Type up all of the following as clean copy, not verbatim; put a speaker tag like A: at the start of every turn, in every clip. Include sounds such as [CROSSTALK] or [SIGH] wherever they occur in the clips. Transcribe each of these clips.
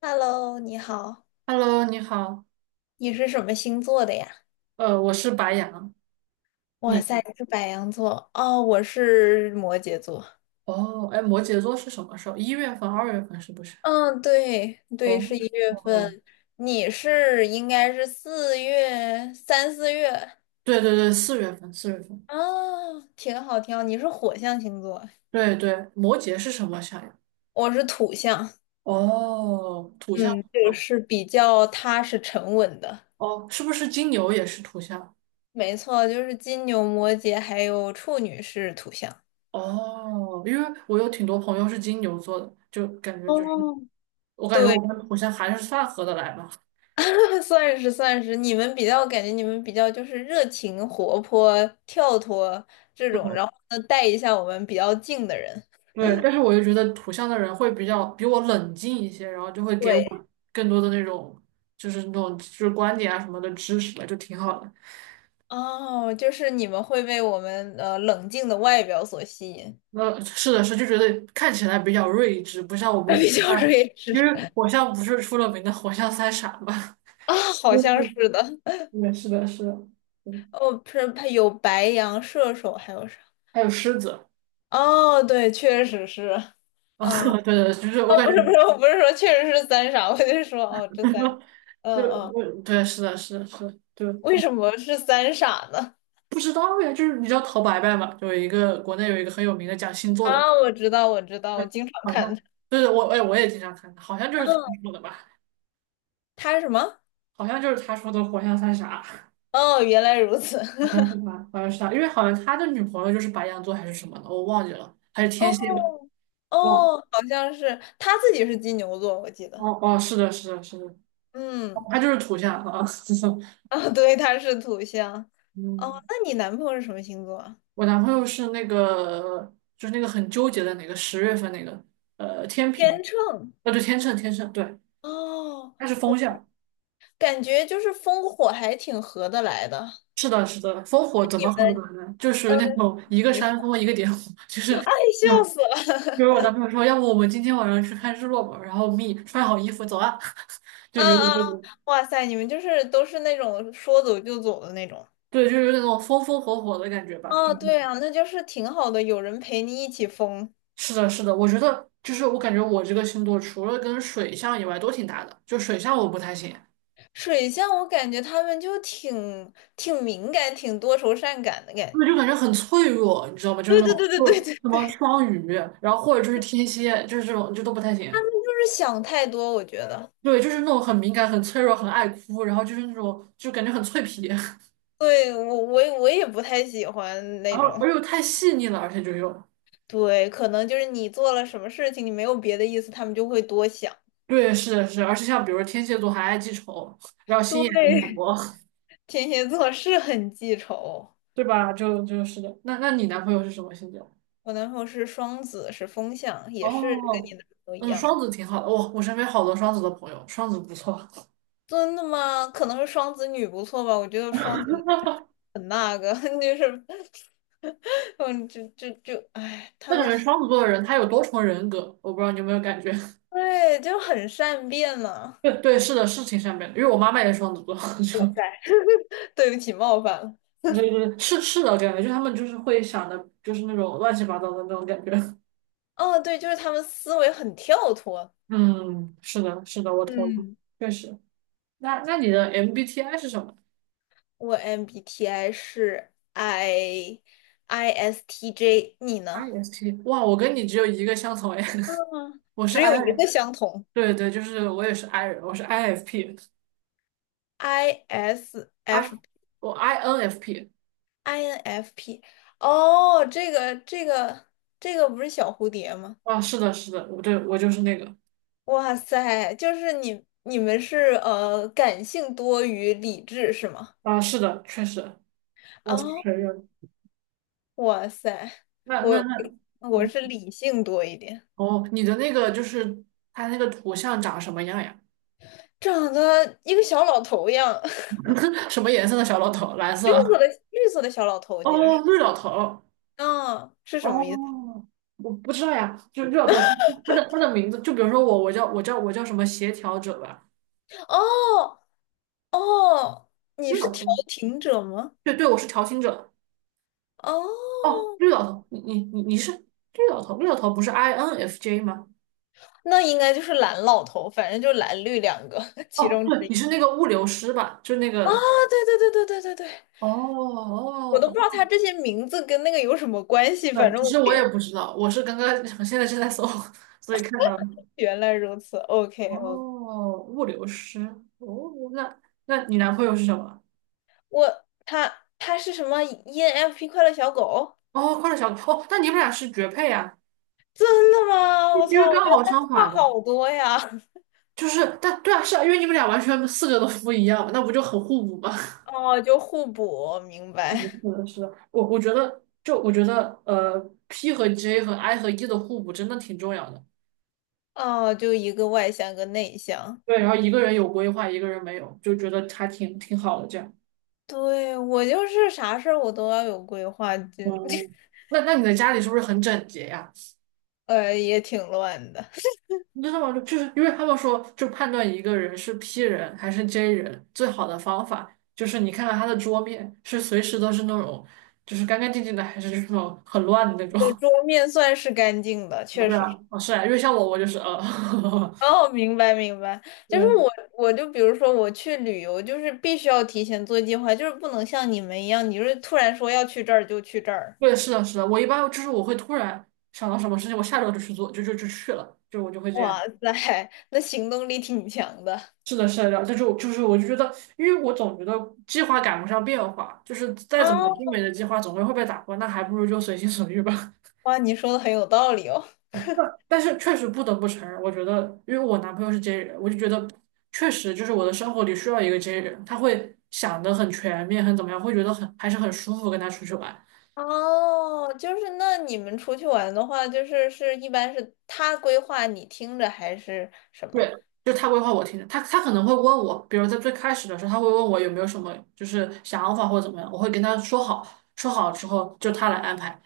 A: Hello，你好，
B: Hello，你好，
A: 你是什么星座的呀？
B: 我是白羊，你
A: 哇塞，
B: 呢？
A: 你是白羊座哦，我是摩羯座。
B: 哦，哎，摩羯座是什么时候？1月份、2月份是不是？
A: 嗯，对
B: 哦，
A: 对，是一月
B: 哦，
A: 份，应该是四月
B: 对对对，四月份，四月份，
A: 啊，挺好挺好。你是火象星座，
B: 对对，摩羯是什么象呀？
A: 我是土象，
B: 哦，土象，
A: 嗯，就
B: 哦，
A: 是比较踏实沉稳的。
B: 哦，是不是金牛也是土象？
A: 没错，就是金牛、摩羯还有处女是土象。
B: 哦，因为我有挺多朋友是金牛座的，就感觉就是，
A: 哦，
B: 我感觉我
A: 对。
B: 跟土象还是算合得来吧。
A: [LAUGHS] 算是算是，你们比较就是热情、活泼、跳脱这种，然后呢带一下我们比较静的人。
B: 对，但是我又觉得土象的人会比较比我冷静一些，然后就会给
A: 对，
B: 我更多的那种就是那种就是观点啊什么的支持吧，就挺好的。
A: 哦，就是你们会被我们冷静的外表所吸引，
B: 那是的是，就觉得看起来比较睿智，不像我
A: [LAUGHS]
B: 们
A: 比
B: 火
A: 较
B: 象，
A: 睿
B: 因为
A: 智
B: 火象不是出了名的火象三傻嘛。
A: 啊，
B: [LAUGHS]
A: 好像
B: 嗯
A: 是的。
B: 对，是的，是的，嗯，
A: 哦，不是，他有白羊、射手，还有啥？
B: 还有狮子，[LAUGHS]
A: 哦，对，确实是。
B: 啊，
A: 嗯，
B: 对对，就是我
A: 哦，
B: 感
A: 不是不
B: 觉，
A: 是，我不是说确实是三傻，我就说哦，这三个，
B: [LAUGHS] 就
A: 嗯嗯，
B: 我对，是的，是的，是的，就
A: 为什么是三傻呢？
B: 不知道呀，就是你知道陶白白嘛，就有一个国内有一个很有名的讲星座的
A: 啊，
B: 人。
A: 我知道，我知道，我
B: 对，
A: 经常
B: 好
A: 看
B: 像
A: 他。
B: 对对，我哎，我也经常看，好像就是他
A: 嗯，
B: 说的吧，
A: 他是什么？
B: 好像就是他说的"活像三傻"，好
A: 哦，原来如此。
B: 像是他，
A: [LAUGHS]
B: 好像是他，因为好像他的女朋友就是白羊座还是什么的，我忘记了，还是天
A: 哦
B: 蝎吧，忘了。
A: 哦，好像是他自己是金牛座，我记得。
B: 哦哦，是的，是的，是的，哦
A: 嗯，
B: 他就是土象啊，[LAUGHS] 就是
A: 啊，对，他是土象。哦，
B: 嗯，
A: 那你男朋友是什么星座啊？
B: 我男朋友是那个，就是那个很纠结的那个10月份那个，天平，
A: 天秤。
B: 对，天秤，天秤，对，
A: 哦，
B: 他是风象。
A: 感觉就是风火还挺合得来的。
B: 是的，是的，风火怎
A: 你
B: 么合得
A: 们
B: 呢？就属
A: 呃
B: 于那种一个
A: 你说
B: 山峰一个点火，就
A: [LAUGHS]，
B: 是。
A: 哎，笑死了。
B: 就是我男朋友说，要不我们今天晚上去看日落吧，然后 me 穿好衣服走啊，[LAUGHS]
A: [LAUGHS]
B: 就
A: 啊
B: 有点
A: 啊，嗯
B: 那种，
A: 哇塞，你们就是都是那种说走就走的那种。
B: 对，就是有点那种风风火火的感觉吧。就
A: 哦，
B: 是
A: 对啊，那就是挺好的，有人陪你一起疯。
B: 是的，是的，我觉得就是我感觉我这个星座除了跟水象以外都挺搭的，就水象我不太行，
A: 水象，我感觉他们就挺敏感、挺多愁善感的感
B: 我就
A: 觉。
B: 感觉很脆弱，你知道吗？
A: [LAUGHS]
B: 就
A: 对
B: 那
A: 对
B: 种
A: 对对
B: 就是
A: 对对
B: 什么
A: 对，
B: 双鱼，然后或者就是天蝎，就是这种就都不太行。
A: 就是想太多，我觉得。
B: 对，就是那种很敏感、很脆弱、很爱哭，然后就是那种就感觉很脆皮，
A: 对，我也不太喜欢
B: [LAUGHS] 然
A: 那
B: 后
A: 种。
B: 而又太细腻了，而且就又。
A: 对，可能就是你做了什么事情，你没有别的意思，他们就会多想。
B: 对，是的，是的而且像比如说天蝎座还爱记仇，然后心眼又很
A: 对，
B: 多，
A: [LAUGHS] 天蝎座是很记仇。
B: 对吧？就是的。那你男朋友是什么星座？
A: 我男朋友是双子，是风象，也是跟
B: 哦，
A: 你男朋友一
B: 嗯，双
A: 样。
B: 子挺好的。哇、我身边好多双子的朋友，双子不错。[LAUGHS]
A: 真的吗？可能是双子女不错吧，我觉得双子。女。很那个，[LAUGHS] 就是，[LAUGHS] 嗯，就就就，哎，
B: 那感觉双子座的人他有多重人格，我不知道你有没有感觉？
A: 对，就很善变
B: [LAUGHS]
A: 嘛。
B: 对对，是的，是挺善变的。因为我妈妈也是双子座，[LAUGHS] 就
A: [LAUGHS] 对不起，冒犯了。
B: 对对，是是的感觉，就他们就是会想的，就是那种乱七八糟的那种感觉。[LAUGHS]
A: 哦，对，就是他们思维很跳脱。
B: 嗯，是的，是的，我同意，
A: 嗯，
B: 确实。那你的 MBTI 是什么？
A: 我 MBTI 是 ISTJ，你
B: i
A: 呢？
B: s P，哇，我跟你只有一个相同哎，[LAUGHS] 我是
A: 只
B: I，
A: 有一个相同
B: 对对，就是我也是 I 人，我是 IFP，I
A: ，ISF
B: 我 INFP，
A: INFP。哦，这个不是小蝴蝶吗？
B: 啊，是的，是的，我对我就是那个，
A: 哇塞，就是你们是感性多于理智是吗？
B: 啊，是的，确实，我承
A: 啊、
B: 认。
A: 哇塞，
B: 那那
A: 我
B: 那，
A: 我
B: 嗯，
A: 是理性多一点，
B: 哦，你的那个就是它那个图像长什么样呀？
A: 长得一个小老头一样，[LAUGHS]
B: [LAUGHS] 什么颜色的小老头？蓝色？
A: 绿色的小老头，我记得
B: 哦，
A: 是，
B: 绿老头。
A: 啊，是什么意思？
B: 哦，我不知道呀，就绿老头，他的名字，就比如说我，我叫什么协调者吧，
A: 哦哦，你
B: 绿
A: 是
B: 老
A: 调
B: 头。
A: 停者吗？
B: 对对，我是调情者。哦，
A: 哦，
B: 绿老头，你是绿老头，绿老头不是 INFJ 吗？
A: 那应该就是蓝老头，反正就蓝绿两个 [LAUGHS] 其
B: 哦，
A: 中
B: 对，
A: 之
B: 你
A: 一。
B: 是那个物流师吧？就那
A: 啊，
B: 个。
A: 对对对对对对对，
B: 哦
A: 我
B: 哦
A: 都不知
B: 哦，
A: 道他这些名字跟那个有什么关系，
B: 对
A: 反正
B: 其实我也不知道，我是刚刚我现在正在搜，[LAUGHS] 所以看到了
A: 原来如此。OK，
B: 哦，物流师。哦，那那你男朋友是什么？
A: 他是什么 ENFP 快乐小狗？
B: 哦，快乐小狗。哦，那你们俩是绝配啊？
A: 真的吗？
B: 因
A: 我
B: 为
A: 操，我
B: 刚
A: 觉得
B: 好
A: 他
B: 相反
A: 差
B: 嘛。
A: 好多呀。[LAUGHS]
B: 就是，但对啊，是啊，因为你们俩完全四个都不一样，那不就很互补吗？
A: 哦，就互补，明
B: 是的，
A: 白。
B: 是的，是的我觉得，就我觉得，P 和 J 和 I 和 E 的互补真的挺重要的。
A: 哦，就一个外向，一个内向。
B: 对，然后一个人有规划，一个人没有，就觉得还挺挺好的这样。
A: 对，我就是啥事儿我都要有规划，就 [LAUGHS]
B: 嗯，那你的家里是不是很整洁呀？
A: 也挺乱的。
B: 你知道吗？就是因为他们说，就判断一个人是 P 人还是 J 人，最好的方法就是你看看他的桌面是随时都是那种就是干干净净的，还是那种很乱的那种。[LAUGHS]
A: 对，
B: 啊？
A: 桌面算是干净的，确
B: 对
A: 实。
B: 啊，啊是啊，因为像我，我就是
A: [LAUGHS] 哦，明白明白，
B: [LAUGHS]
A: 就是
B: 对
A: 我，我就比如说我去旅游，就是必须要提前做计划，就是不能像你们一样，你就是突然说要去这儿就去这儿。
B: 对，是的，是的，我一般就是我会突然想到什么事情，我下周就去做，就去了，就我就会这
A: 哇
B: 样。
A: 塞，那行动力挺强的
B: 是的，是的，然后这就是我就觉得，因为我总觉得计划赶不上变化，就是再怎么精
A: 啊
B: 美的计划总归会被打破，那还不如就随心所欲吧。
A: [LAUGHS]！哇，你说的很有道理哦。
B: [LAUGHS] 但是确实不得不承认，我觉得，因为我男朋友是 J 人，我就觉得确实就是我的生活里需要一个 J 人，他会想的很全面，很怎么样，会觉得很还是很舒服跟他出去玩。
A: 哦，就是那你们出去玩的话，就是一般是他规划你听着还是什么？
B: 对，就他规划我听的，他可能会问我，比如在最开始的时候，他会问我有没有什么就是想法或者怎么样，我会跟他说好，说好之后就他来安排，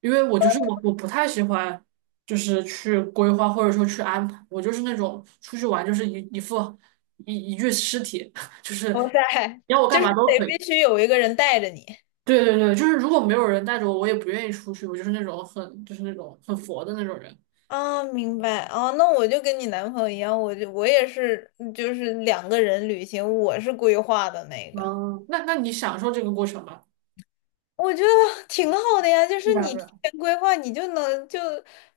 B: 因为我就是我不太喜欢就是去规划或者说去安排，我就是那种出去玩就是一一副一一具尸体，[LAUGHS] 就是
A: 哇
B: 你
A: 塞，
B: 要我干
A: 就是
B: 嘛都可
A: 得
B: 以。
A: 必须有一个人带着你。
B: 对对对，就是如果没有人带着我，我也不愿意出去，我就是那种很就是那种很佛的那种人。
A: 啊，明白哦，那我就跟你男朋友一样，我也是，就是两个人旅行，我是规划的那个，
B: 哦，那那你享受这个过程吧。
A: 我觉得挺好的呀，就
B: 对
A: 是
B: 吧？
A: 你提前规划，你就能就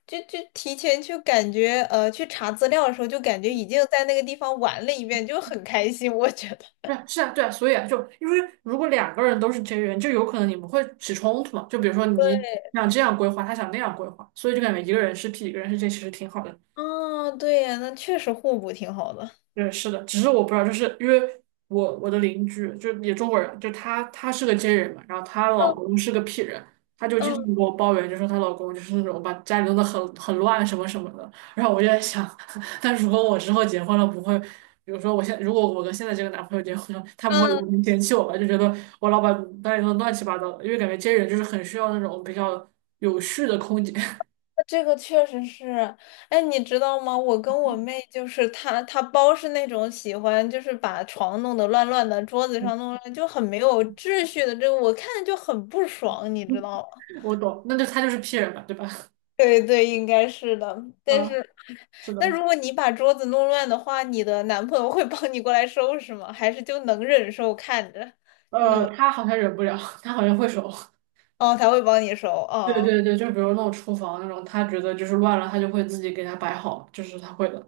A: 就就提前去感觉，去查资料的时候就感觉已经在那个地方玩了一遍，就很开心，我觉得。
B: 对，是啊，对啊，所以啊，就因为如果两个人都是 J 人，就有可能你们会起冲突嘛。就比如说你
A: 对，
B: 想这样规划，他想那样规划，所以就感觉一个人是 P，一个人是 J，其实挺好的。
A: 啊，对呀，那确实互补挺好的。
B: 对，是的，只是我不知道，就是因为我的邻居就也中国人，就她是个 J 人嘛，然后她老
A: 嗯
B: 公是个 P 人，她就经
A: 嗯
B: 常给我抱怨，就说她老公就是那种把家里弄得很乱什么什么的。然后我就在想，[LAUGHS] 那如果我之后结婚了，不会，比如说我现如果我跟现在这个男朋友结婚了，他不会有
A: 嗯。
B: 人嫌弃我吧？就觉得我老把家里弄得乱七八糟的，因为感觉 J 人就是很需要那种比较有序的空间。
A: 这个确实是，哎，你知道吗？我跟我妹就是她包是那种喜欢，就是把床弄得乱乱的，桌子上弄乱，就很没有秩序的。这个我看着就很不爽，你知道吗？
B: [LAUGHS] 我懂，那就他就是 P 人嘛，对吧？[LAUGHS]
A: [LAUGHS] 对对，应该是的。但
B: 啊，
A: 是，
B: 是
A: 那
B: 的。
A: 如果你把桌子弄乱的话，你的男朋友会帮你过来收拾吗？还是就能忍受看着？
B: 他好像忍不了，他好像会手。[LAUGHS]
A: 哦，他会帮你收。
B: 对
A: 哦
B: 对对，就比如那种厨房那种，他觉得就是乱了，他就会自己给他摆好，就是他会的。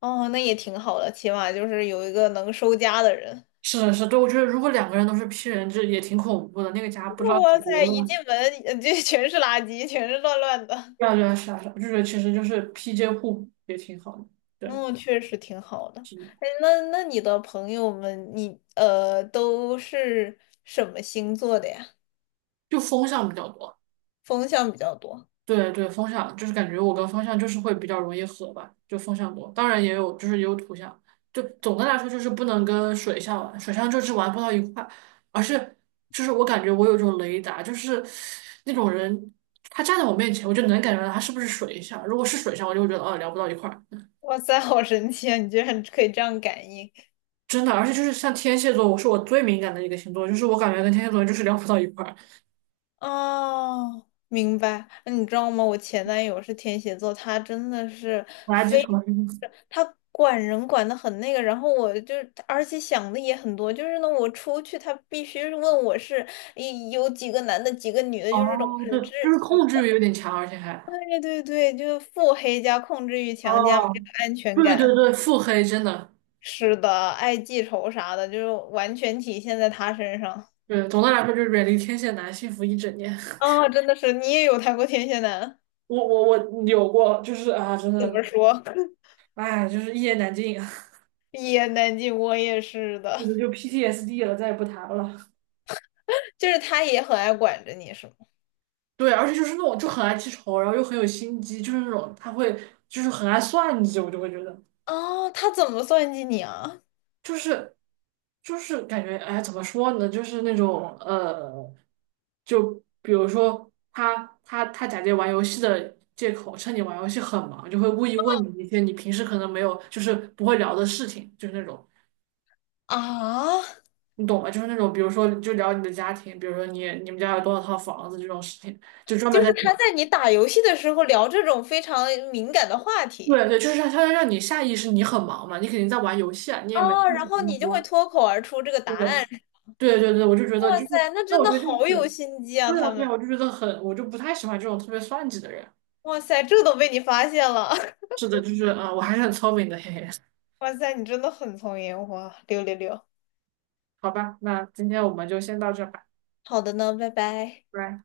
A: 哦，那也挺好的，起码就是有一个能收家的人。
B: 是的，是的，对，我觉得如果两个人都是 P 人制，也挺恐怖的，那个家不知道
A: 哇
B: 得
A: 塞，
B: 多
A: 一
B: 乱。
A: 进门这 [LAUGHS] 全是垃圾，全是乱乱的。
B: 对啊，对啊，是啊，是啊，就觉得其实就是 PJ 互补也挺好的，对，
A: 嗯，确实挺好的。
B: 是的
A: 哎，那你的朋友们，你都是什么星座的呀？
B: 就风向比较多。
A: 风象比较多。
B: 对对，风向就是感觉我跟风向就是会比较容易合吧，就风向多，当然也有就是也有土象，就总的来说就是不能跟水象玩，水象就是玩不到一块，而是就是我感觉我有一种雷达，就是那种人他站在我面前，我就能感觉到他是不是水象，如果是水象，我就会觉得哦聊不到一块儿，
A: 哇塞，好神奇啊！你居然可以这样感应。
B: 真的，而且就是像天蝎座，我是我最敏感的一个星座，就是我感觉跟天蝎座就是聊不到一块儿，
A: 哦，明白。那你知道吗？我前男友是天蝎座，他真的是
B: 垃圾
A: 非，
B: 虫。[LAUGHS]
A: 他管人管的很那个。然后而且想的也很多，就是呢，我出去他必须是问我是一有几个男的，几个女的，就是这种
B: 哦，
A: 很
B: 对，
A: 窒
B: 就是
A: 息。
B: 控制欲有点强，而且还。
A: 对对对，就是腹黑加控制欲强加没
B: 哦，
A: 有安全
B: 对
A: 感。
B: 对对，腹黑真的，
A: 是的，爱记仇啥的，就是完全体现在他身上。
B: 对，总的来说就是远离天蝎男，幸福一整年。
A: 啊、真的是，你也有谈过天蝎男？
B: [LAUGHS] 我有过，就是啊，真
A: 怎
B: 的，
A: 么说？
B: 哎，就是一言难尽啊，
A: 一言难尽，我也是
B: [LAUGHS] 这
A: 的，
B: 个就 PTSD 了，再也不谈了。
A: [LAUGHS] 就是他也很爱管着你，是吗？
B: 对，而且就是那种就很爱记仇，然后又很有心机，就是那种他会就是很爱算计，我就会觉得。
A: 哦，他怎么算计你啊？
B: 就是就是感觉，哎，怎么说呢？就是那种就比如说他假借玩游戏的借口，趁你玩游戏很忙，就会故意问你一些你平时可能没有，就是不会聊的事情，就是那种
A: 啊，
B: 你懂吗？就是那种比如说就聊你的家庭，比如说你们家有多少套房子这种事情，就专
A: 就
B: 门在
A: 是他在你打游戏的时候聊这种非常敏感的话题，
B: 对对，就是他要让你下意识你很忙嘛，你肯定在玩游戏啊，你也没
A: 哦，
B: 空
A: 然
B: 想那
A: 后
B: 么
A: 你就会
B: 多。
A: 脱口而出这个
B: 对。
A: 答案。
B: 对对对，我就觉得就
A: 哇
B: 是，
A: 塞，那
B: 那
A: 真
B: 我
A: 的
B: 觉得就
A: 好有
B: 是，
A: 心机啊，
B: 对啊
A: 他
B: 对啊，
A: 们。
B: 我就觉得很，我就不太喜欢这种特别算计的人。
A: 哇塞，这都被你发现了。[LAUGHS]
B: 是的，就是，啊，我还是很聪明的，嘿嘿。
A: 哇塞，你真的很聪明，哇，六六六。
B: 好吧，那今天我们就先到这吧，
A: 好的呢，拜拜。
B: 拜拜。